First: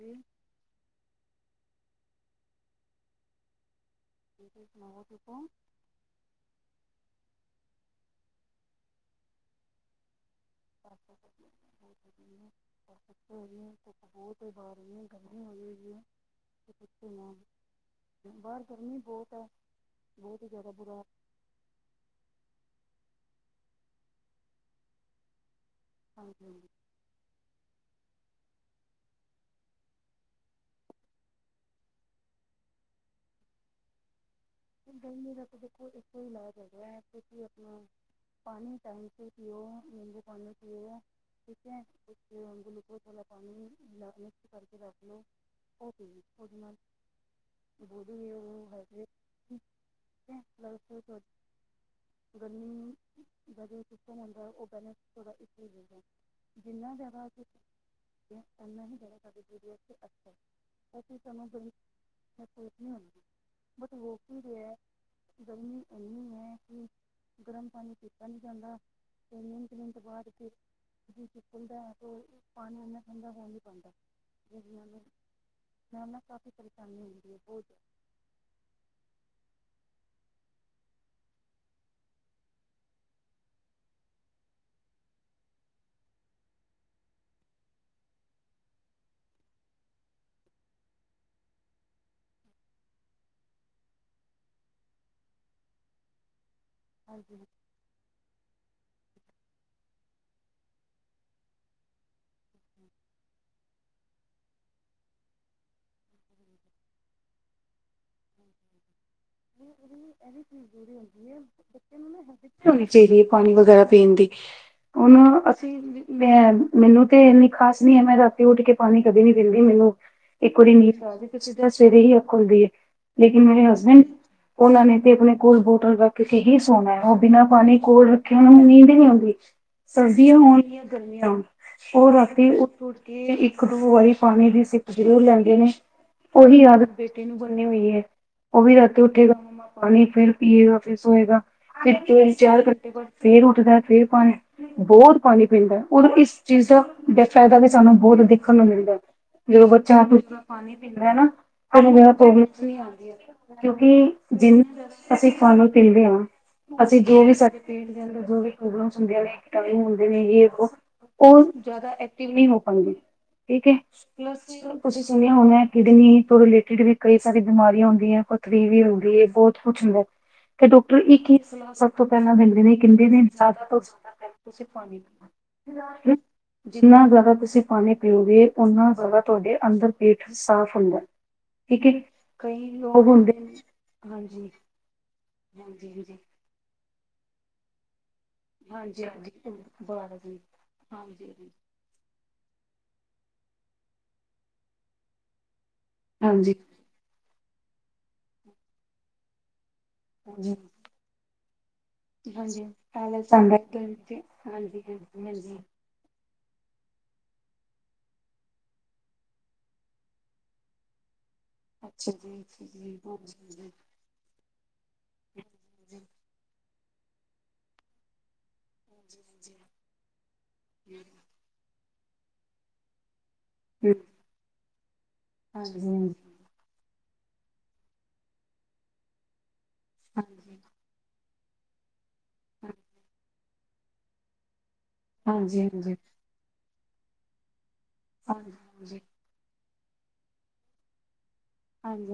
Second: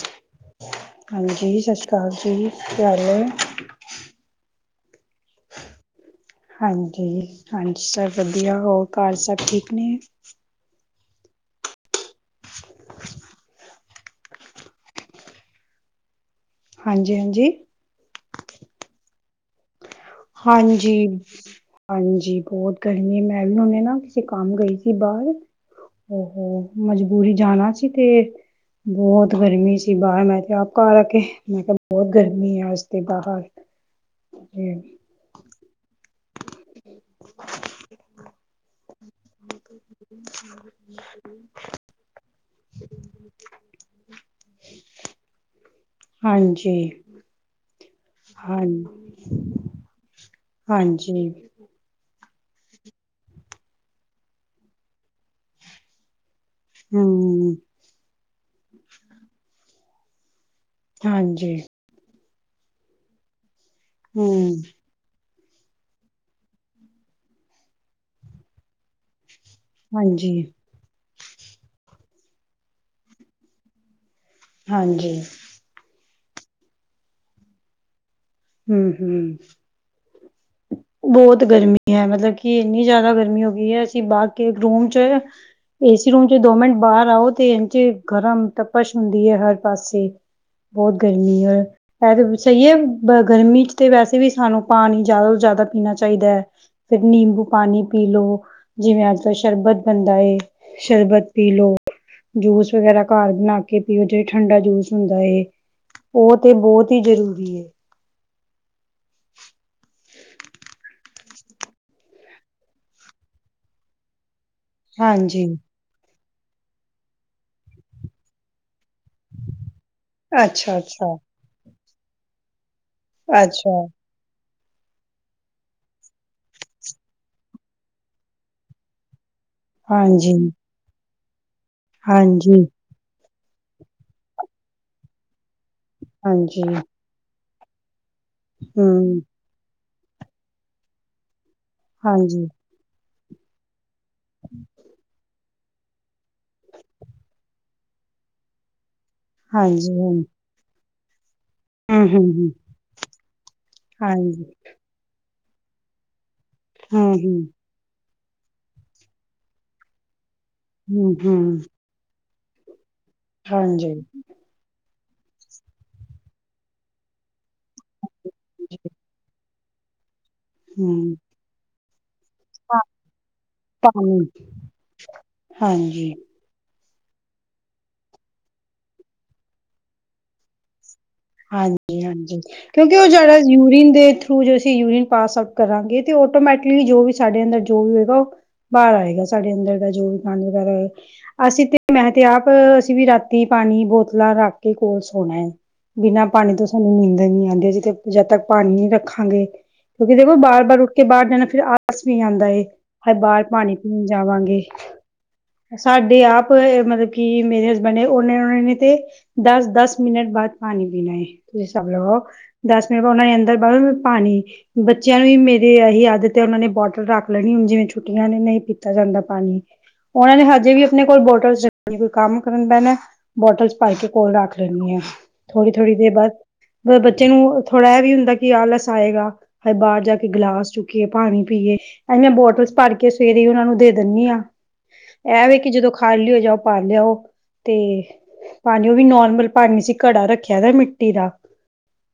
ਹੂੰ, ਹਾਂਜੀ ਸਤਿ ਸ੍ਰੀ ਅਕਾਲ ਜੀ ਕੀ ਹਾਲ ਹੈ। [inaudible] ਹਾਂਜੀ ਹਾਂਜੀ ਸਭ ਵਧੀਆ ਹੋਰ ਘਰ ਸਭ ਠੀਕ ਨੇ। [inaudible] ਬਹੁਤ ਬਾਹਰ ਗਰਮੀ ਹੋਗੀ ਐ ਹਾਂਜੀ ਨਾਲ ਹਾਂਜੀ ਬਾਹਰ ਗਰਮੀ ਬਹੁਤ ਐ। ਹਾਂਜੀ, ਹਾਂਜੀ ਬਹੁਤ ਗਰਮੀ ਮੈਂ ਵੀ ਨਾ ਕਿਸੇ ਕੰਮ ਗਈ ਸੀ ਬਾਹਰ। ਹਾਲ ਹੁੰਦਾ ਉਹ ਮਜਬੂਰੀ ਜਾਣਾ ਸੀ ਤੇ ਬਹੁਤ ਗਰਮੀ ਸੀ ਬਾਹਰ ਮੈਂ ਤੇ ਆਪ ਘਰ ਆ ਕੇ ਮੈਂ ਕਿਹਾ ਬਹੁਤ ਗਰਮੀ ਅੱਜ ਤੇ ਬਾਹਰ [inaudible] ਹੈ ਗਰਮੀ ਦਾ ਤਾਂ ਦੇਖੋ ਇੱਕੋ ਹੀ ਇਲਾਜ ਹੈਗਾ ਐ ਕਿਉਂਕਿ ਆਪਣਾ ਪਾਣੀ ਟਾਈਮ ਸਿਰ ਪੀਓ ਨਿੰਬੂ ਪਾਣੀ ਪੀਓ। [unintelligible] ਗਲੂਕੋਜ ਵਾਲਾ ਪਾਣੀ ਮਿਕਸ ਕਰਕੇ ਰੱਖਲੋ। ਉਹ ਉਹਦੇ ਨਾਲ ਹਾਂਜੀ ਬੋਲੀ ਵੀ ਹਾਂ ਉਹ ਹੈਗੇ। ਹਾਂਜੀ। ਗਰਮੀ ਦਾ ਜੇ ਸਿਸਟਮ ਹੁੰਦਾ ਉਹ [unintelligible] ਥੋੜ੍ਹਾ ਕਿ ਜਿਨ੍ਹਾਂ ਜਾਂਦਾ। ਹਮ ਹਾਂਜੀ [unintelligible] ਕੁਛ ਨੀ ਹੁੰਦੀ ਬਟ ਉਹ ਹੂੰ, ਗਰਮੀ ਇੰਨੀ ਐ ਕਿ ਗਰਮ ਪਾਣੀ ਪੀਤਾ ਨੀ ਜਾਂਦਾ ਤੇ ਨਹੀਂ [unintelligible] ਬਾਅਦ ਹਾਂਜੀ ਖੁੱਲਦਾ ਪਾਣੀ ਇਨਾ ਠੰਡਾ ਪਣੀ ਨਹੀਂ ਪੈਂਦਾ। ਜੀ ਹਾਂਜੀ ਮੈਂ ਨਾ ਕਾਫੀ ਪਰੇਸ਼ਾਨੀ ਹੁੰਦੀ ਆ ਬਹੁਤਿਆ ਹੂੰ ਹੂੰ, [inaudible] ਬਹੁਤ ਗਰਮੀ ਐ ਮਤਲਬ ਕਿ ਇੰਨੀ ਜ਼ਿਆਦਾ ਗਰਮੀ ਹੋ ਗਈ ਐ ਅਸੀਂ ਬਾਹਰ ਕੇ ਰੂਮ ਚ ਏਸੀ ਰੂਮ ਚ ਦੋ ਮਿੰਟ ਬਾਹਰ ਆਓ ਤੇ ਇੰਜ ਗਰਮ ਤਪਸ਼ ਹੁੰਦੀ ਐ ਹਰ ਪਾਸੇ। ਬਹੁਤ ਗਰਮੀ ਐ ਹੈ ਤਾਂ ਸਹੀ ਐ। ਬ ਗਰਮੀ 'ਚ ਤਾਂ ਵੈਸੇ ਵੀ ਸਾਨੂੰ ਪਾਣੀ ਜ਼ਿਆਦਾ ਤੋਂ ਜ਼ਿਆਦਾ ਪੀਣਾ ਚਾਹੀਦਾ। ਫਿਰ ਹਾਂਜੀ ਨਿੰਬੂ ਪਾਣੀ ਪੀ ਲਓ। ਜਿਵੇਂ ਅੱਜ ਕੱਲ੍ਹ ਸ਼ਰਬਤ ਬਣਦਾ ਸ਼ਰਬਤ ਪੀ ਲਓ। ਜੂਸ ਵਗੈਰਾ ਘਰ ਬਣਾ ਕੇ ਪੀਓ ਜਿਹੜਾ ਠੰਡਾ ਜੂਸ ਹੁੰਦਾ ਏ। ਉਹ ਤੇ ਹਾਂਜੀ ਬਹੁਤ ਹੀ ਜ਼ਰੂਰੀ ਏ [inaudible] ਬੱਚ ਨੂੰ ਨਾ ਹੈਬਿਟ ਹੋਣੀ ਚਾਹੀਦੀ ਐ ਪਾਣੀ ਵਗੈਰਾ ਦੇਣ ਦੀ ਹੁਣ ਹਾਂਜੀ ਅਸੀਂ ਤੇ ਅ ਮੈਨੂੰ ਤੇ ਇੰਨੀ ਖ਼ਾਸ ਨੀ ਹੈ ਮੈਂ ਤਾਂ ਉੱਠ ਕੇ ਪਾਣੀ ਕਦੇ ਨੀ ਪੀਂਦੀ ਮੈਨੂੰ ਇੱਕ ਵਾਰੀ ਅੱਛਾ ਨੀਂਦ ਅੱਛਾ ਪੈਜੇ ਫਿਰ ਸਿੱਧਾਂ ਸਵੇਰੇ ਹੀ ਅੱਖ ਖੁਲਦੀ ਐ। ਲੇਕਿਨ ਮੇਰੇ ਅੱਛਾ ਹਸਬੈਂਡ ਉਹਨਾਂ ਨੇ ਤੇ ਆਪਣੇ ਕੋਲ ਬੋਤਲ ਰੱਖ ਕੇ ਹੀ ਸੋਣਾ ਉਹ ਬਿਨਾਂ ਪਾਣੀ ਕੋਲ ਰੱਖਿਆ ਉਹਨਾਂ ਨੂੰ ਨੀਂਦ ਹੀ ਨਹੀਂ ਆਉਂਦੀ। ਹਾਂਜੀ ਸਰਦੀਆਂ ਹੋਣ ਜਾਂ ਗਰਮੀਆਂ ਹੋਣ ਉਹ ਰਾਤੀ ਹਾਂਜੀ, ਉੱਠ, ਉੱਠ ਕਿ ਇੱਕ ਦੋ ਵਾਰੀ ਪਾਣੀ ਦੀ ਸਿੱਪ ਜ਼ਰੂਰ ਲੈਂਦੇ ਨੇ ਉਹੀ ਹਾਂਜੀ, ਆਦਤ ਬੇਟੀ ਨੂੰ ਬਣੀ ਹੋਈ ਐ। ਉਹ ਵੀ ਰਾਤੀ ਹੂੰ, ਉੱਠੇਗਾ ਪਾਣੀ ਫਿਰ ਪੀਏਗਾ, ਫਿਰ ਸੋਏਗਾ ਫਿਰ ਤਿੰਨ ਹਾਂਜੀ, ਚਾਰ ਘੰਟੇ ਬਾਅਦ ਫਿਰ ਉੱਠਦਾ ਫਿਰ ਪਾਣੀ ਬਹੁਤ ਪਾਣੀ ਪੀਂਦਾਔਰ ਇਸ ਚੀਜ਼ ਦਾ ਫਾਇਦਾ ਵੀ ਸਾਨੂੰ ਬਹੁਤ ਦੇਖਣ ਨੂੰ ਮਿਲਦਾ ਹੈ, ਜਦੋਂ ਹਾਂਜੀ, ਬੱਚਾ ਆਪ ਹੂੰ, ਪਾਣੀ ਪੀਂਦਾ ਨਾ ਓਨੂੰ ਹੂੰ, ਕਦੀ ਹੂੰ, ਪਰੋਬਲਮ ਹੂੰ, ਨਈਂ ਆਉਂਦੀ ਕਿਉਂਕਿ ਹਾਂਜੀ, ਜਿੰ ਅਸੀਂ ਪਾਣੀ ਪੀਂਦੇ ਆ ਅਸੀਂ ਹੂੰ, ਜੋ ਵੀ ਹੂੰ, ਸਾਡੀ ਪੇਟ ਦੇ ਅੰਦਰ ਜੋ ਵੀ ਪਰੋਬਲਮ ਕੀਟਾਣੂ ਹੁੰਦੇ ਨੇ ਵੋ ਹੂੰ, ਉਹ ਹੂੰ, ਜ਼ਿਆਦਾ ਕਿਨੀ ਹੋ ਪਾਂਦੀ ਠੀਕ ਐ। ਹਾਂਜੀ, ਤੁਸੀਂ ਸੁਣਿਆ ਹੋਣਾ ਕਿਡਨੀ ਤੋਂ ਰਿਲੇਟਿਡ ਵੀ ਕਈ ਸਾਰੀ ਬਿਮਾਰੀਆਂ ਹੁੰਦੀ ਹੈ। ਪਥਰੀ ਵੀ ਹੁੰਦੀ ਹੈ, ਬਹੁਤ ਕੁੱਛ ਹੁੰਦਾ ਡਾਕਟਰ ਹੂੰ, ਇਕ ਹੀ ਸਲਾਹ ਸਭ ਨੂੰ ਪਹਿਲਾਂ ਦਿੰਦੇ ਨੇ ਕਹਿ ਦਿੰਦੇ ਨੇ ਜ਼ਿਆਦਾ ਤੋਂ ਜ਼ਿਆਦਾ ਪਾਣੀ, ਪਹਿਲਾ ਤੁਸੀਂ ਪਾਣੀ ਹਾਂਜੀ। ਪੀਓ। ਜਿੰਨਾ ਜ਼ਿਆਦਾ ਤੁਸੀਂ ਪਾਣੀ ਪੀਓਗੇ, ਓਨਾ ਜ਼ਿਆਦਾ ਤੁਹਾਡੇ ਅੰਦਰ ਪੇਟ ਸਾਫ਼ ਹੁੰਦਾ। ਠੀਕ ਹੈ ਹਾਂਜੀ, ਹਾਂਜੀ ਕਈ ਕਿਉਂਕਿ ਲੋਕ ਉਹ ਹੁੰਦੇ ਜਿਹੜਾ ਨੇ ਯੂਰੀਨ ਦੇ ਥਰੂ ਹਾਂਜੀ ਅਸੀਂ ਯੂਰੀਨ ਪਾਸ ਆਊਟ ਹਾਂਜੀ ਕਰਾਂਗੇ ਤੇ ਹਾਂਜੀ ਉਹ ਆਟੋਮੈਟਿਕਲੀ ਜੋ ਵੀ ਸਾਡੇ ਅੰਦਰ ਜੋ ਵੀ ਹੋਏਗਾ ਉਹ ਬਾਹਰ ਹਾਂਜੀ ਆਏਗਾ ਹਾਂਜੀ ਸਾਡੇ ਅੰਦਰ ਦਾ ਜੋ ਬਾਹਰ ਵੀ ਦੀ ਗੰਦ ਵਗੈਰਾ ਹੋਏ, ਹਾਂਜੀ ਅਸੀਂ ਤੇ ਮੈਂ ਤੇ ਆਪ ਅਸੀਂ ਵੀ ਰਾਤੀ ਪਾਣੀ ਬੋਤਲਾਂ ਰੱਖ ਕੇ ਕੋਲ ਸੋਣਾ। ਬਿਨਾਂ ਪਾਣੀ ਹਾਂਜੀ ਤੋਂ ਸਾਨੂੰ ਨੀਂਦ ਨੀ ਆਂਦੀ ਅਸੀਂ ਤੇ ਜਦ ਤੱਕ ਪਾਣੀ ਨੀ ਰੱਖਾਂਗੇ। ਕਿਉਂਕਿ ਦੇਖੋ ਹਾਂਜੀ ਵਾਰ ਵਾਰ ਉੱਠ ਕੇ ਬਾਹਰ ਜਾਣਾ ਫਿਰ ਆਲਸ ਵੀ ਆਂਦੇ ਏ ਹਾਂਜੀ ਹਾਏ ਪੈਲਸ ਬਾਹਰ ਆਉਂਦਾ ਪਾਣੀ ਪੀਣ ਹਾਂਜੀ ਜਾਵਾਂਗੇ। ਹਾਂਜੀ ਹਾਂਜੀ। ਸਾਡੇ ਆਪ ਮਤਲਬ ਕਿ ਮੇਰੇ ਹਸਬੈਂਡ ਨੇ ਉਹੇ ਉਹਨਾਂ ਨੇ ਤੇ ਦਸ ਦਸ ਮਿੰਟ ਬਾਅਦ ਪਾਣੀ ਪੀਣਾ ਏ ਤੁਸੀਂ ਸਭ ਅੱਛਾ ਲੋ ਜੀ ਅੱਛਾ ਜੀ ਦਸ ਮਿੰਟ ਉਹਨਾਂ ਨੇ ਅੰਦਰ ਹਾਂਜੀ ਬ ਪਾਣੀ ਬੱਚਿਆਂ ਨੂੰ ਵੀ ਮੇਰੀ ਇਹੀ ਹਾਂਜੀ ਆਦਤ ਐ ਉਹਨਾਂ ਨੇ ਬੋਟਲ ਰੱਖ ਲੈਣੀ ਹੁਣ ਜਿਵੇਂ ਛੁੱਟੀਆਂ ਨੇ ਨਹੀਂ। ਦਿੱਤਾ ਹਾਂਜੀ ਜਾਂਦਾ ਪਾਣੀ ਉਹਨਾਂ ਨੇ ਹਜੇ ਵੀ ਆਪਣੇ ਕੋਲ ਬੋਟਲ ਕੋਈ ਕੰਮ ਕਰਨ ਬਹਿਣਾ। ਬੋਟਲਸ ਭਰ ਕੇ ਕੋਲ ਰੱਖ ਲੈਂਦੀ ਆ ਹਾਂਜੀ ਹਾਂਜੀ ਹਾਂਜੀ ਥੋੜ੍ਹੀ ਥੋੜ੍ਹੀ ਦੇਰ ਬਾਅਦ। ਹਾਂਜੀ ਬ ਬੱਚੇ ਨੂੰ ਥੋੜ੍ਹਾ ਇਹ ਵੀ ਹੁੰਦਾ ਕਿ ਆਲਸ ਆਏਗਾ ਹਜੇ ਬਾਹਰ ਜਾ ਕੇ ਗਿਲਾਸ ਚੁੱਕੀਏ। ਪਾਣੀ ਪੀਏ ਅ ਮੈਂ ਬੋਟਲਸ ਭਰ ਕੇ ਸਵੇਰੇ ਹੀ ਉਹਨਾਂ ਨੂੰ ਦੇ ਦਿੰਦੀ ਹਾਂ। ਇਹ ਵੇ ਹਾਂਜੀ ਹਾਂਜੀ ਕਿ ਜਦੋਂ ਹਾਂਜੀ ਖਾ ਲਿਓ ਜਾਓ ਭਰ ਲਿਆਓ ਤੇ। ਪਾਣੀ ਉਹ ਵੀ ਨੋਰਮਲ ਪਾਣੀ ਸੀ ਘੜਾ ਰੱਖਿਆ ਦਾ ਮਿੱਟੀ ਦਾ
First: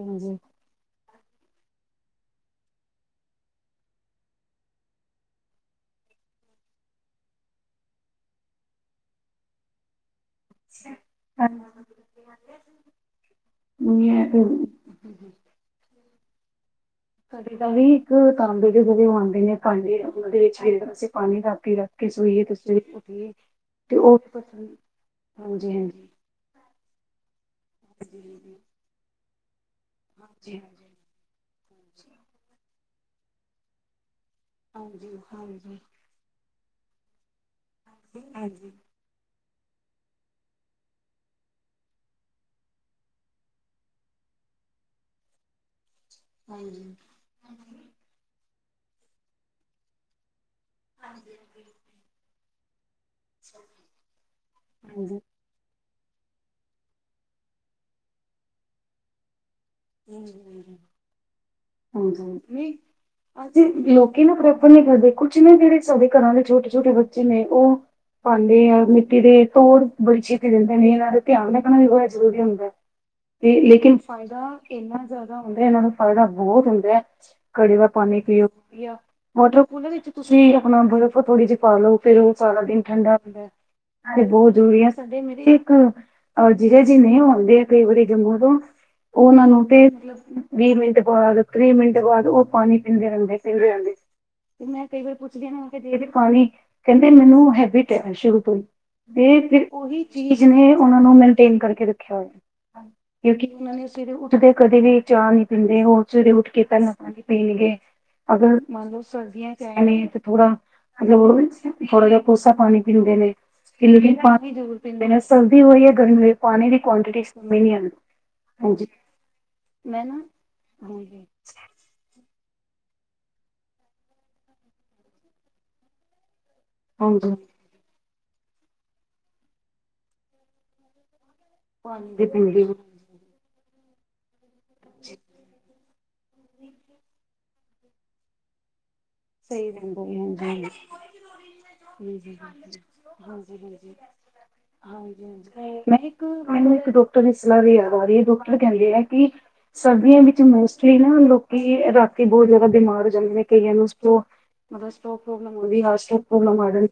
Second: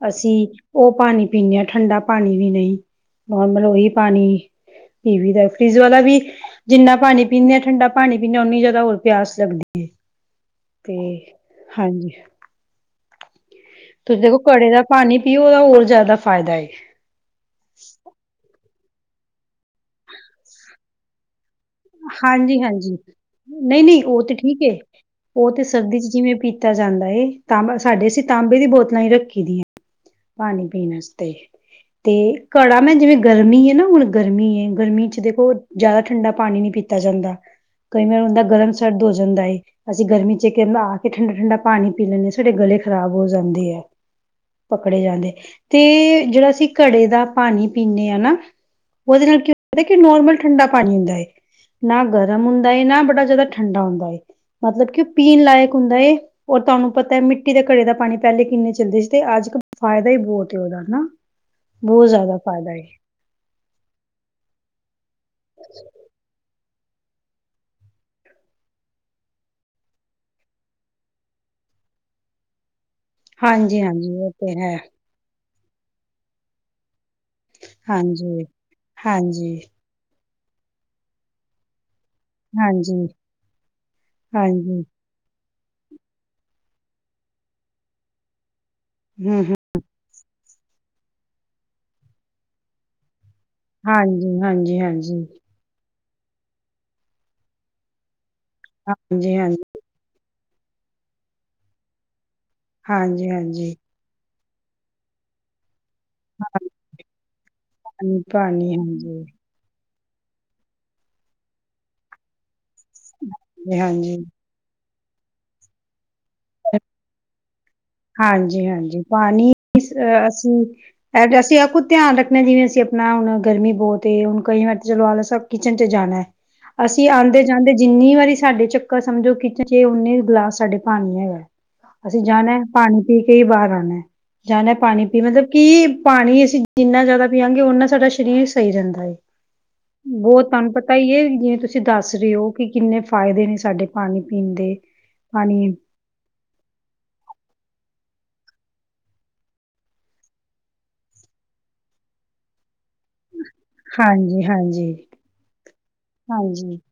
ਅਸੀਂ। ਉਹ ਪਾਣੀ ਪੀਣੇ ਆ ਠੰਡਾ ਪਾਣੀ ਵੀ ਨਹੀਂ, ਨੋਰਮਲ ਉਹੀ ਪਾਣੀ। ਪਿਵੀ ਦਾ ਫਰਿਜ ਵਾਲਾ ਵੀ ਜਿੰਨਾ ਪਾਣੀ ਪੀਂਦੇ ਹਾਂ ਠੰਡਾ ਪਾਣੀ ਪੀਂਦੇ ਆਂ ਓਨੀ ਜ਼ਿਆਦਾ ਹੋਰ ਪਿਆਸ ਲੱਗਦੀ ਐ। ਤੇ ਹਾਂਜੀ ਹਾਂਜੀ ਹਾਂਜੀ ਤੁਸੀਂ ਦੇਖੋ ਘੜੇ ਦਾ ਹਾਂਜੀ ਪਾਣੀ ਪੀਓ ਉਹਦਾ ਹੋਰ ਜ਼ਿਆਦਾ ਫਾਇਦਾ ਏ। ਕਦੇ ਤਾਂ ਵੀ ਇੱਕ ਤਾਂਬੇ ਦੇ ਮੂੰਹ ਆਉਂਦੇ ਨੇ ਭਾਂਡੇ ਉਹਦੇ ਵਿੱਚ ਫਿਰ ਅਸੀਂ ਪਾਣੀ ਰਾਤੀ ਕੇ ਸੋਈਏ ਤੇ ਹਾਂਜੀ, ਹਾਂਜੀ ਸਵੇਰੇ ਉੱਠੀਏ ਨਹੀਂ, ਨਹੀਂ ਉਹ ਤੇ ਠੀਕ ਏ। ਉਹ ਤੇ ਸਰਦੀ ਹਾਂਜੀ ਚ ਜਿਵੇਂ ਪੀਤਾ ਜਾਂਦਾ ਏ, ਤਾਂਬੇ ਸਾਡੇ ਅਸੀਂ ਤਾਂਬੇ ਹਾਂਜੀ ਦੀ ਬੋਤਲਾਂ ਹੀ ਰੱਖੀ ਦੀਆਂ। ਪਾਣੀ ਹਾਂਜੀ ਪੀਣ ਵਾਸਤੇ ਤੇ ਘੜਾ ਮੈਂ ਜਿਵੇਂ ਗਰਮੀ ਹੈ ਨਾ ਹੁਣ ਗਰਮੀ ਹੈ। ਗਰਮੀ ਹਾਂਜੀ ਚ ਦੇਖੋ ਹਾਂਜੀ ਜ਼ਿਆਦਾ ਠੰਡਾ ਪਾਣੀ ਨੀ ਪੀਤਾ ਜਾਂਦਾ। ਕਈ ਵਾਰੀ ਹੁੰਦਾ ਹਾਂਜੀ ਗਰਮ ਹਾਂਜੀ ਸਰਦ ਹੋ ਜਾਂਦਾ ਏ। ਅਸੀਂ ਗਰਮੀ ਚ ਆ ਕੇ ਠੰਡਾ ਠੰਡਾ ਪਾਣੀ ਪੀ ਲੈਂਦੇ ਹਾਂ ਸਾਡੇ ਗਲੇ ਖ਼ਰਾਬ ਹੋ ਜਾਂਦੇ ਹੈ। ਪਕੜੇ ਜਾਂਦੇ ਤੇ ਜਿਹੜਾ ਅਸੀਂ ਹਾਂਜੀ ਘੜੇ ਦਾ ਪਾਣੀ ਪੀਦੇ ਹਾਂ ਨਾ ਉਹਦੇ ਨਾਲ ਕਿ ਪਤਾ ਕਿ ਨੋਰਮਲ ਠੰਡਾ ਪਾਣੀ ਹੁੰਦਾ ਹੈ ਨਾ ਗਰਮ ਹੁੰਦਾ ਹੈ ਨਾ ਬੜਾ ਜਦੋਂ ਠੰਡਾ ਹੁੰਦਾ ਏ ਮਤਲਬ ਕਿ ਉਹ ਪੀਣ ਲਾਇਕ ਹੁੰਦਾ ਏ ਉਹ ਤੁਹਾਨੂੰ ਪਤਾ ਮਿੱਟੀ ਦੇ ਘੜੇ ਦਾ ਪਾਣੀ ਪਹਿਲੇ ਕਿੰਨੇ ਚੱਲਦੇ ਸੀ ਤੇ ਅੱਜ ਫਾਇਦਾ ਹੀ ਬਹੁਤ ਹਾਂਜੀ ਉਹਦਾ ਨਾ ਬਹੁਤ ਜ਼ਿਆਦਾ ਫਾਇਦਾ ਏ ਅਸੀਂ ਲੋਕੀ ਨਾ ਪ੍ਰੈਫਰ ਨਹੀਂ ਕਰਦੇ ਕੁਛ ਨੇ ਜਿਹੜੇ ਸਾਡੇ ਘਰਾਂ ਦੇ ਛੋਟੇ ਛੋਟੇ ਬੱਚੇ ਨੇ ਉਹ ਪਾਉਂਦੇ ਆ ਮਿੱਟੀ ਦੇ ਤੋੜ ਬੜੀ ਛੀਤੀ ਦਿੰਦੇ ਨੇ ਇਹਨਾਂ ਦਾ ਧਿਆਨ ਰੱਖਣਾ ਵੀ ਬਹੁਤ ਜ਼ਰੂਰੀ ਹੁੰਦਾ ਹੈ। ਤੇ ਹਾਂਜੀ, ਲੇਕਿਨ ਹਾਂਜੀ ਉਹ ਤੇ ਫਾਇਦਾ ਹੈ ਇੰਨਾ ਜ਼ਿਆਦਾ ਹੁੰਦਾ ਇਹਨਾਂ ਨੂੰ ਫਾਇਦਾ ਬਹੁਤ ਹੁੰਦਾ ਹੈ। ਘੜੇ ਵਾਲਾ ਪਾਣੀ ਹਾਂਜੀ, ਪੀਓ ਆ ਹਾਂਜੀ, ਵਾਟਰ ਕੂਲਰ ਵਿੱਚ ਤੁਸੀਂ ਆਪਣਾ ਬਰਫ ਥੋੜੀ ਜਿਹੀ ਪਾਲੋ ਫਿਰ ਉਹ ਸਾਰਾ ਦਿਨ ਹਾਂਜੀ, ਠੰਡਾ ਹੁੰਦਾ ਤੇ ਬਹੁਤ ਜ਼ਰੂਰੀ ਹਾਂਜੀ ਹੈ। ਸਾਡੇ ਮੇਰੇ ਇੱਕ ਅ ਜੀਜਾ ਜੀ ਨੇ ਆਉਂਦੇ ਆ ਕਈ ਵਾਰੀ ਜੰਮੂ ਤੋਂ ਉਹ ਹੂੰ, ਉਹਨਾਂ ਹੂੰ ਨੂੰ ਤੇ ਵੀਹ ਮਿੰਟ ਬਾਅਦ ਤੀਹ ਮਿੰਟ ਬਾਅਦ ਉਹ ਪਾਣੀ ਪੀਂਦੇ ਰਹਿੰਦੇ ਦਿਆਂਗੇ ਹਾਂਜੀ, ਹਾਂਜੀ, ਮੈਂ ਕਈ ਵਾਰ ਹਾਂਜੀ, ਪੁੱਛਦੀ ਨਾ ਤੇ ਪਾਣੀ ਕਹਿੰਦੇ ਮੈਨੂੰ ਹੈਬਿਟ ਹੈ ਸ਼ੁਰੂ ਤੋਂ ਹੀ ਤੇ ਹਾਂਜੀ, ਫਿਰ ਉਹੀ ਚੀਜ਼ ਨੇ ਉਹਨਾਂ ਨੂੰ ਮੈਨਟੇਨ ਕਰਕੇ ਰੱਖਿਆ ਹੋਇਆ ਹਾਂਜੀ, ਹਾਂਜੀ, ਕਿਉਂਕਿ ਉਹ ਹਾਂਜੀ ਨੇ ਦੇ ਕਦੇ ਵੀ ਚਾਹ ਨੀ ਪੀਂਦੇ ਹੋਣ ਸਵੇਰੇ ਉੱਠ ਕੇ ਪਹਿਲਾਂ ਪਾਣੀ ਪੀਣਗੇ ਪਾਣੀ ਅਗਰ ਪਾਣੀ, ਮੰਨ ਲਓ ਹਾਂਜੀ, ਸਰਦੀਆਂ ਚ ਆਏ ਨੇ ਤਾਂ ਥੋੜਾ ਮਤਲਬ ਉਹ ਥੋੜਾ ਜਿਹਾ ਕੋਸਾ ਪਾਣੀ ਪੀਂਦੇ ਨੇ [unintelligible] ਜੀ, ਹਾਂਜੀ, ਪੀਂਦੇ ਨੇ ਸਰਦੀ ਹੋਈ ਹੈ ਗਰਮੀ ਹੋਈ ਪਾਣੀ ਦੀ ਕੁਆਂਟਿਟੀ ਉਵੇਂ ਹਨ ਹਾਂਜੀ ਪਾਣੀ ਮੈਂ ਨਾ ਅਸੀਂ ਐ ਹਾਂਜੀ ਅਸੀਂ ਆ ਧਿਆਨ ਰੱਖਣਾ ਜਿਵੇਂ ਅਸੀਂ ਆਪਣਾ ਹੁਣ ਗਰਮੀ ਬਹੁਤ ਏ ਹੁਣ ਕਈ ਵਾਰ ਤਾਂ ਚਲੋ ਆ ਸਭ ਕਿਚਨ ਚ ਜਾਣਾ ਹੈ। ਅਸੀਂ ਹਾਂਜੀ ਆਉਂਦੇ ਜਾਂਦੇ ਜਿੰਨੀ ਵਾਰੀ ਸਾਡੇ ਚੱਕਰ ਸਮਝੋ ਕਿਚਨ ਚ ਉਨੇ ਗਲਾਸ ਸਾਡੇ ਪਾਣੀ ਹੈਗਾ ਪਾਣੀ ਅਸੀਂ ਦੀ ਜਾਣਾ ਪੀਂਦੀ ਪਨ ਪੀ ਕੇ ਹੀ ਬਾਹਰ ਆਉਣਾ ਜਾਂਣਾ ਪਾਣੀ ਪੀ ਕੀ ਪਾਣੀ ਅਸੀਂ ਜਿੰਨਾ ਜ਼ਿਆਦਾ ਪੀਆਗੇ ਉਨਾ ਸਾਡਾ ਸਰੀਰ ਸਹੀ ਰਹਿੰਦਾ ਏ ਸਹੀ ਰਹਿੰਦਾ ਉਹ ਹਾਂਜੀ। ਤੁਹਾਨੂੰ ਪਤਾ ਹੀ ਹੈ ਜਿਵੇਂ ਤੁਸੀਂ ਦੱਸ ਰਹੇ ਹਾਂਜੀ ਹੋ ਕਿ ਹਾਂਜੀ ਕਿੰਨੇ ਫਾਇਦੇ ਨੇ ਹਾਂਜੀ ਸਾਡੇ ਹਾਂਜੀ ਪਾਣੀ ਪੀਣ ਦੇ ਹਾਂਜੀ ਪਾਣੀ ਹਾਂਜੀ ਮੈਂ ਇੱਕ ਮੈਨੂੰ ਇੱਕ ਡੋਕਟਰ ਦੀ ਸਲਾਹ [unintelligible] ਡਾਕਟਰ ਕਹਿੰਦੇ ਹੈ ਕਿ ਸਰਦੀਆਂ ਵਿੱਚ ਮੋਸਟਲੀ ਨਾ ਲੋਕੀ ਰਾਤੀ ਬਹੁਤ ਜ਼ਿਆਦਾ ਬਿਮਾਰ ਹੋ ਜਾਂਦੇ ਨੇ ਕਈਆਂ ਨੂੰ ਉਹ ਹਾਂਜੀ ਮਤਲਬ ਹਾਂਜੀ ਸਟੋਕ ਪ੍ਰੋਬਲਮ ਆਉਂਦੀ ਸਟੋਕ ਪ੍ਰੋਬਲਮ ਆ ਹਾਂਜੀ ਜਾਏ।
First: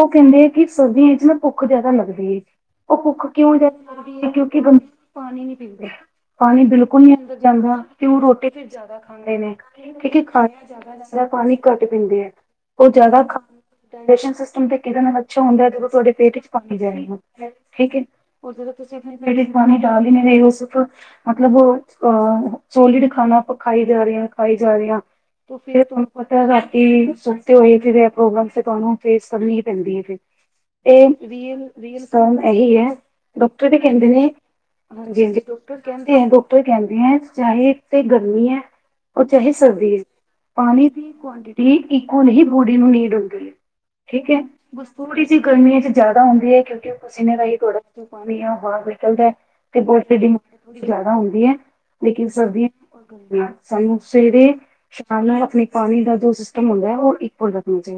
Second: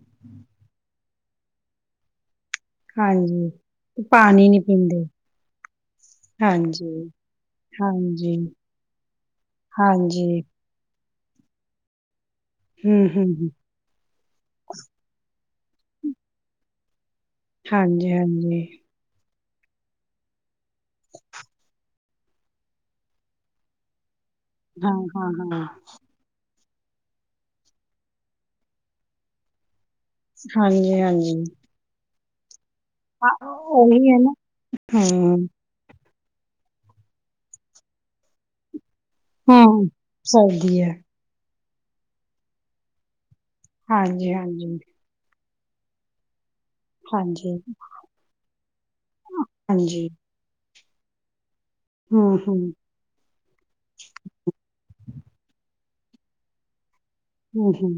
ਉਹ ਕਹਿੰਦੇ ਹੈ ਕਿ ਸਰਦੀਆਂ ਵਿੱਚ ਨਾ ਭੁੱਖ ਜ਼ਿਆਦਾ ਲੱਗਦੀ ਹੈ। ਉਹ ਭੁੱਖ ਹਾਂਜੀ ਕਿਉਂ ਜਾ ਕਰਦੀ ਹੈ ਪਾਣੀ ਨੀ ਕਿਉਂਕਿ ਬੰਦੇ ਪੀਂਦੇ ਪਾਣੀ ਨੀ ਪੀਂਦੇ। ਪਾਣੀ ਬਿਲਕੁਲ ਹਾਂਜੀ ਨੀ ਅੰਦਰ ਜਾਂਦਾ ਤੇ ਉਹ ਹਾਂਜੀ ਰੋਟੀ ਫਿਰ ਜ਼ਿਆਦਾ ਖਾਂਦੇ ਨੇ ਠੀਕ ਹਾਂਜੀ ਖਾਂ ਜ਼ਿਆਦਾ ਜ਼ਿਆਦਾ ਪਾਣੀ ਘੱਟ ਪੀਂਦੇ ਹੈ ਉਹ ਹਮ ਜ਼ਿਆਦਾ ਹਮ ਖਾਣ ਹਮ ਡਡੀਸ਼ਨ ਸਿਸਟਮ ਤੇ ਕਿਹਦੇ ਨਾਲ ਅੱਛਾ ਹੁੰਦਾ ਤੇ ਉਹ ਤੁਹਾਡੇ ਪੇਟ ਚ ਪਾਣੀ ਜਾਈ ਜੂ। ਠੀਕ ਹੈ ਹਾਂਜੀ ਉਹ ਹਾਂਜੀ ਜਦੋਂ ਤੁਸੀਂ ਆਪਣੇ ਪੇਟ ਚ ਪਾਣੀ ਡਾਲ ਨਹੀਂ ਰਹੇ ਸਿਰਫ ਮਤਲਬ ਅਹ ਸੋਲਡ ਖਾਣਾ ਆਪਾਂ ਖਾਈ ਜਾ ਰਹੇ ਹਾਂ। ਖਾਈ ਜਾ ਰਹੀ ਹਾਂ ਹੈ ਹਾਂ ਤੇ ਹਾਂ ਫਿਰ ਤੁਹਾਨੂੰ ਪਤਾ ਰਾਤੀ ਸੁਸਤੇ ਹੋਏ ਪ੍ਰੋਬਲਮ ਤੁਹਾਨੂੰ ਫੇਸ ਕਰਨੀ ਹੀ ਪੈਂਦੀ ਹੈ। ਫਿਰ ਹਾਂਜੀ ਇਹ ਹਾਂਜੀ ਰੀਲ ਰੀਸ ਕਰਨ ਇਹੀ ਹੈ। ਹਾਂ, ਡਾਕਟਰ ਵੀ ਕਹਿੰਦੇ ਉਹੀ ਹੈ ਨੇ ਨਾ ਹਾਂਜੀ ਹਾਂ। ਹਮ ਡਾਕਟਰ ਕਹਿੰਦੇ ਹੈ ਡਾਕਟਰ ਕਹਿੰਦੇ ਚਾਹੇ ਤੇ ਗਰਮੀ ਹੈ। ਉਹ ਤੇ ਇਹੀ ਹਮ ਸੋਚਦੀ ਐ ਸਰਦੀ ਪਾਣੀ। ਹੈ ਕਵਾਂਟਟੀ ਇਕੁਲ ਹੀ ਬੋਡੀ ਨੂੰ ਨੀਡ ਹੁੰਦੀ ਐ ਠੀਕ ਹਾਂਜੀ, ਐ। ਹਾਂਜੀ, ਥੋੜੀ ਜੀ ਗਰਮਮੀ ਚ ਜ਼ਿਆਦਾ ਹੁੰਦੀ ਆ ਕਿਉਂਕਿ। ਪ੍ਰਸੀਨੇ ਦਾ ਹਾਂਜੀ, ਥੋੜਾ ਜਾ ਚ ਪਾਣੀ ਆ ਬਾਹਰ ਨਿਕਲਦਾ ਤੇ ਬਹੁ ਹਾਂਜੀ, ਥੋੜੀ ਜ਼ਿਆਦਾ ਹੁੰਦੀ ਐ ਲੇਕਿਨ ਹੂੰ, ਹੂੰ। ਸਰਦੀਆਂ। ਸਾਨੂੰ ਸਵੇਰੇ ਚਾਹ ਨਾਲ ਆਪਣੀ ਪਾਣੀ ਦਾ ਜੋ ਸਿਸਟਮ ਹੁੰਦਾ ਉਹ ਇੱਕ ਹੂੰ ਹੀ,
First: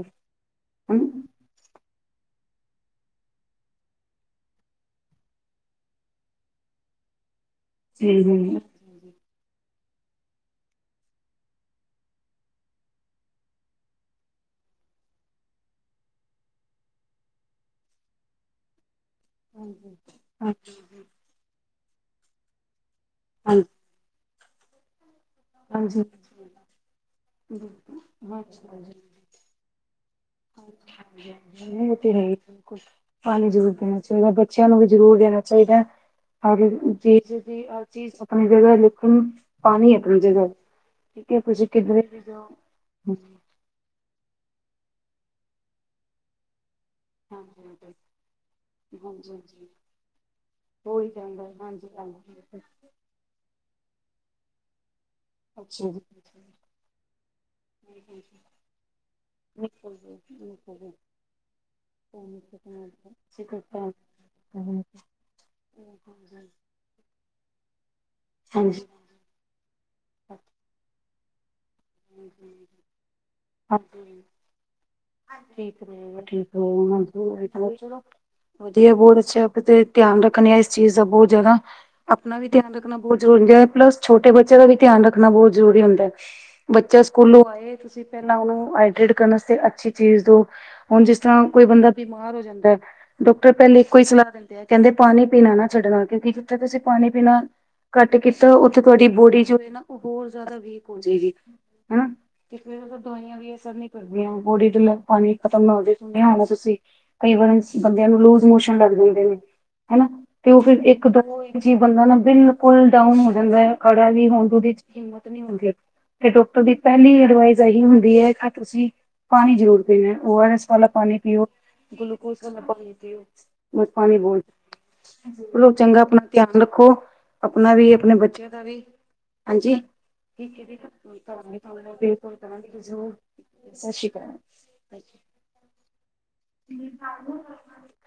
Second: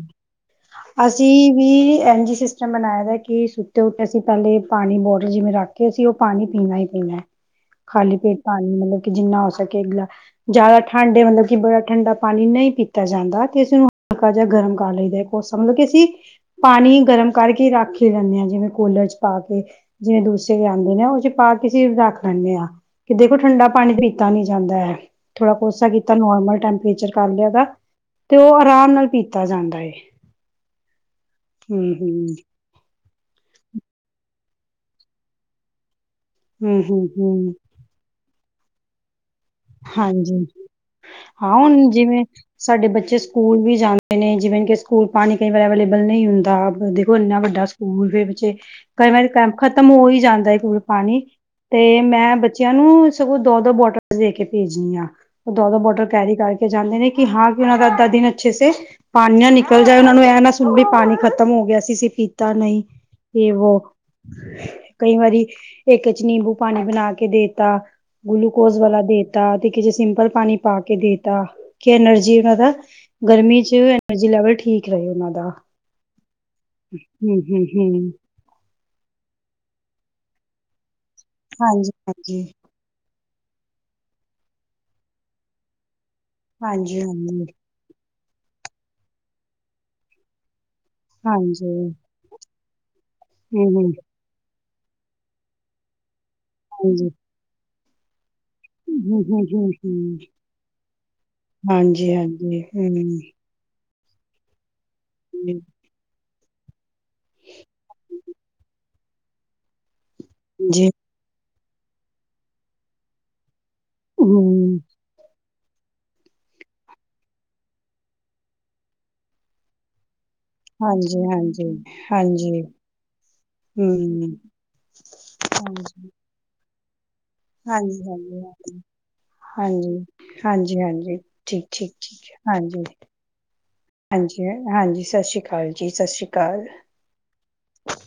ਅਸੀਂ ਵੀ [unintelligible] [inaudible] ਮਨਾਏ ਦਾ ਕਿ ਸੁੱਤੇ ਉੱਠੇ ਅਸੀਂ ਪਹਿਲੇ ਪਾਣੀ ਬੋਟਲ ਜਿਵੇਂ ਰੱਖ ਕੇ ਅਸੀਂ ਉਹ ਪਾਣੀ ਪੀਣਾ ਹੀ ਪੀਣਾ। [inaudible] ਖਾਲੀ ਪੇਟ ਜੀ ਪਾਣੀ ਮਤਲਬ ਜਿੰਨਾ ਹੋ ਸਕੇ ਅਗਲਾ ਜ਼ਿਆਦਾ ਠੰਡੇ ਮਤਲਬ ਕਿ ਬੜਾ ਠੰਡਾ ਪਾਣੀ ਨਹੀਂ ਪੀਤਾ ਜਾਂਦਾ ਤੇ ਇਸ ਨੂੰ ਹਲਕਾ ਜਾ ਗਰਮ ਕਰਾ ਲਈਦਾ ਕੋਸਾ ਮਤਲਬ ਕੀ ਅਸੀਂ, ਪਾਣੀ ਗਰਮ ਕਰਕੇ ਰੱਖ ਹੀ ਲੈਂਦੇ ਹਾਂ ਜਿਵੇਂ ਕੂਲਰ ਚ ਪਾ ਕੇ ਹਾਂਜੀ ਜਿਵੇਂ ਦੂਸਰੇ ਹਾਂਜੀ ਆਂਦੇ ਨੇ ਉਹ ਚ ਪਾ ਕੇ ਅਸੀਂ ਰੱਖ ਲੈਂਦੇ ਹਾਂ ਕਿ ਦੇਖੋ ਹਾਂਜੀ ਠੰਡਾ ਪਾਣੀ ਪੀ ਤਾ ਵੀ ਜਾਂਦਾ ਹੈ ਥੋੜਾ ਕੋਸਾ ਹਾਂਜੀ ਕੀਤਾ ਨੋਰਮਲ ਟੈਂਪਰੇਚਰ ਕਰ ਲਿਆ ਉਹਦਾ ਬਿਲਕੁਲ ਤੇ ਉਹ ਹਾਂਜੀ ਆਰਾਮ ਨਾਲ ਪੀਤਾ ਜਾਂਦਾ ਏ। ਇਹ ਤੇ ਹੈ। ਪਾਣੀ ਜ਼ਰੂਰ ਦੇਣਾ ਚਾਹੀਦਾ ਬੱਚਿਆਂ ਨੂੰ ਵੀ ਜ਼ਰੂਰ ਦੇਣਾ ਚਾਹੀਦਾ। ਹਰ ਹਮ ਹਮ ਚੀਜ਼ ਹਮ ਦੀ ਹਰ ਚੀਜ਼ ਆਪਣੀ ਜਗ੍ਹਾ ਲੇਕਿਨ ਪਾਣੀ ਆਪਣੀ ਹਾਂਜੀ ਜਗ੍ਹਾ ਠੀਕ ਹੈ ਹਾਂ ਤੁਸੀਂ ਹੁਣ ਕਿੱਧਰੇ ਵੀ ਜਿਵੇਂ ਜਾਓ ਸਾਡੇ ਬੱਚੇ ਹਾਂਜੀ ਸਕੂਲ ਵੀ ਜਾਂਦੇ ਨੇ ਜਿਵੇਂ ਕਿ ਸਕੂਲ ਪਾਣੀ ਕਈ ਵਾਰ ਅਵੇਲੇਬਲ ਨਹੀਂ ਹੁੰਦਾ। ਇੰਨਾ ਵੱਡਾ ਹਾਂਜੀ ਸਕੂਲ ਫਿਰ ਬੱਚੇ ਕਈ ਵਾਰੀ ਹਾਂਜੀ ਹਾਂਜੀ ਖਤਮ ਹੋ ਹੀ ਜਾਂਦਾ ਸਕੂਲ ਹੋ ਹੀ ਪਾਣੀ ਜਾਂਦਾ ਹੈ। ਹਾਂਜੀ ਤੇ ਮੈਂ ਹਾਂਜੀ ਬੱਚਿਆਂ ਨੂੰ ਸਗੋਂ ਦੋ ਦੋ ਬੋਟਲ ਦੇ ਕੇ ਭੇਜਣੀ ਆ ਉਹ ਦੋ ਦੋ ਅੱਛਾ ਜੀ ਬੋਟਲ ਕੈਰੀ ਕਰਕੇ ਜਾਂਦੇ ਨੇ। ਕਿ ਹਾਂ ਕਿ ਉਹਨਾਂ ਦਾ ਅੱਧਾ ਦਿਨ ਅੱਛੇ ਸੇ ਪਾਣੀ ਨਾ ਆ ਨਿਕਲ ਜਾਏ ਉਹਨਾਂ ਗਏ ਨੂੰ ਇਹ ਨਾ ਸੁਣ ਨਿਕਲ ਵੀ ਗਏ ਪਾਣੀ ਖ਼ਤਮ ਹੋ ਗਿਆ ਸੀ ਅਸੀਂ, ਪੀਤਾ ਨਹੀਂ ਇਹ ਵੋ [unintelligible] ਕਈ ਵਾਰੀ ਇੱਕ ਚ ਨਿੰਬੂ ਪਾਣੀ ਬਣਾ ਕੇ ਦੇਤਾ। ਹਾਂਜੀ ਗਲੂਕੋਜ ਹਾਂਜੀ ਵਾਲਾ ਦੇ ਤਾ ਤੇ ਕਿਸੇ ਸਿੰਪਲ ਪਾਣੀ ਪਾ ਕੇ ਦੇ ਤਾ। ਕਿ ਐਨਰਜੀ ਉਹਨਾਂ ਹਾਂਜੀ। ਦਾ ਗਰਮੀ ਚ ਹਾਂਜੀ ਐਨਰਜੀ ਲੈਵਲ ਠੀਕ ਰਹੇ ਉਹਨਾਂ ਦਾ। ਠੀਕ ਵ [unintelligible] ਹੂੰ ਹੂੰ ਹੂੰ, ਵਧੀਆ ਬਹੁਤ ਅੱਛਾ ਆਪ ਤੇ ਧਿਆਨ ਰੱਖਣੇ ਆ ਇਸ ਚੀਜ਼ ਦਾ ਬਹੁਤ ਜ਼ਿਆਦਾ ਹਾਂਜੀ ਆਪਣਾ ਹਾਂਜੀ ਵੀ ਧਿਆਨ ਰੱਖ ਰੱਖਣਾ ਬਹੁਤ ਜ਼ਰੂਰੀ ਹੂੰ ਪਲੱਸ ਛੋਟੇ ਬੱਚਿਆਂ ਦਾ ਵੀ ਧਿਆਨ ਰੱਖਣਾ ਬਹੁਤ ਜ਼ਰੂਰੀ ਹੁੰਦਾ ਹਾਂਜੀ ਬੱਚਾ ਸਕੂਲੋਂ ਹਾਂਜੀ ਆਏ ਤੁਸੀ ਪਹਿਲਾਂ ਉਹਨੂੰ ਹਾਈਦਰੇਟ ਕਰਨ ਵਾਸਤੇ ਅਛੀ ਚੀਜ਼ ਦੋ ਹੁਣ ਜਿਸ ਤਰ੍ਹਾਂ ਕੋਈ ਹਾਂਜੀ ਬੰਦਾ ਬਿਮਾਰ ਹੋ ਜਾਂਦਾ। ਡਾਕਟਰ ਹੂੰ ਪਹਿਲੇ ਹੂੰ ਇਕੋ ਹੀ ਸਲਾਹ ਦਿੰਦਾ ਤੇ ਕਹਿੰਦੇ ਪਾਣੀ ਪੀਣਾ ਨਾ ਛੱਡਣਾ ਕਿਉਕਿ ਜਿੱਥੇ ਤੁਸੀਂ ਹਾਂਜੀ ਪਾਣੀ ਪੀਣਾ ਘੱਟ ਕੀਤਾ ਉੱਥੇ ਤੁਹਾਡੀ ਹੂੰ ਹੂੰ ਬੋਡੀ ਜੋ ਐ ਹੂੰ ਨਾ ਉਹ ਹੂੰ ਬਹੁਤ ਜ਼ਿਆਦਾ ਵੀਕ ਹੋ ਜਾਏਗੀ ਹਾਂਜੀ ਕਿ ਹਾਂਜੀ ਹੂੰ ਦਵਾਈਆਂ ਵੀ ਅਸਰ ਨੀ ਕਰਦੀਆਂ ਬੋਡੀ ਦੇ ਪਾਣੀ ਖਤਮ ਨਾ ਹੋ। ਸੁਣਿਆ ਹੋਣਾ ਤੁਸੀ ਕਈ ਵਾਰ ਬੰਦਿਆਂ ਨੂੰ ਲੂਜ਼ ਮੋਸ਼ਨ ਲੱਗ ਜਾਂਦੇ ਨੇ ਹਨਾ ਤੇ ਉਹ ਫਿਰ ਜੀ ਇੱਕ ਦੋ ਇੱਕ ਜੀ ਬੰਦਾ ਨਾ ਬਿਲਕੁਲ ਡਾਊਨ ਹੋ ਜਾਂਦਾ। ਖੜਾ ਵੀ ਹੋਣ ਉਹਦੇ ਹੂੰ 'ਚ ਹਿੰਮਤ ਨਹੀ ਹੁੰਦੀ, ਤੇ ਡਾਕਟਰ ਦੀ ਪਹਿਲੀ ਅਡਵਾਈਸ ਇਹੀ ਹੁੰਦੀ ਹੈ। ਕਿ ਤੁਸੀ ਪਾਣੀ ਜ਼ਰੂਰ ਦੇਣਾ ਓ ਆਰ ਐ ਵਾਲਾ ਪਾਣੀ ਹਾਂਜੀ ਪੀਓ ਹਾਂਜੀ ਗਲੂਕੋਸ ਵਾਲਾ ਹਾਂਜੀ ਪਾਣੀ ਪੀਓ ਮਸ ਪਾਣੀ ਹੂੰ ਬਹੁਤ ਚਲੋ ਚੰਗਾ ਆਪਣਾ ਧਿਆਨ ਰੱਖੋ ਆਪਣਾ ਵੀ ਹਾਂਜੀ ਹਾਂਜੀ ਆਪਣੇ ਹਾਂਜੀ ਬੱਚਿਆਂ ਦਾ ਵੀ ਹਾਂਜੀ। ਹਾਂਜੀ ਹਾਂਜੀ ਕਰ ਕੋਈ ਠੀਕ ਠੀਕ ਠੀਕ ਬਿਲਕੁਲ ਕਰਾਂਗੇ ਹਾਂਜੀ ਜੋ ਹਾਂਜੀ, ਹਾਂਜੀ ਸਤਿ ਸ਼੍ਰੀ ਅਕਾਲ ਜੀ ਸਤਿ ਸ਼੍ਰੀ ਅਕਾਲ। [unintelligible]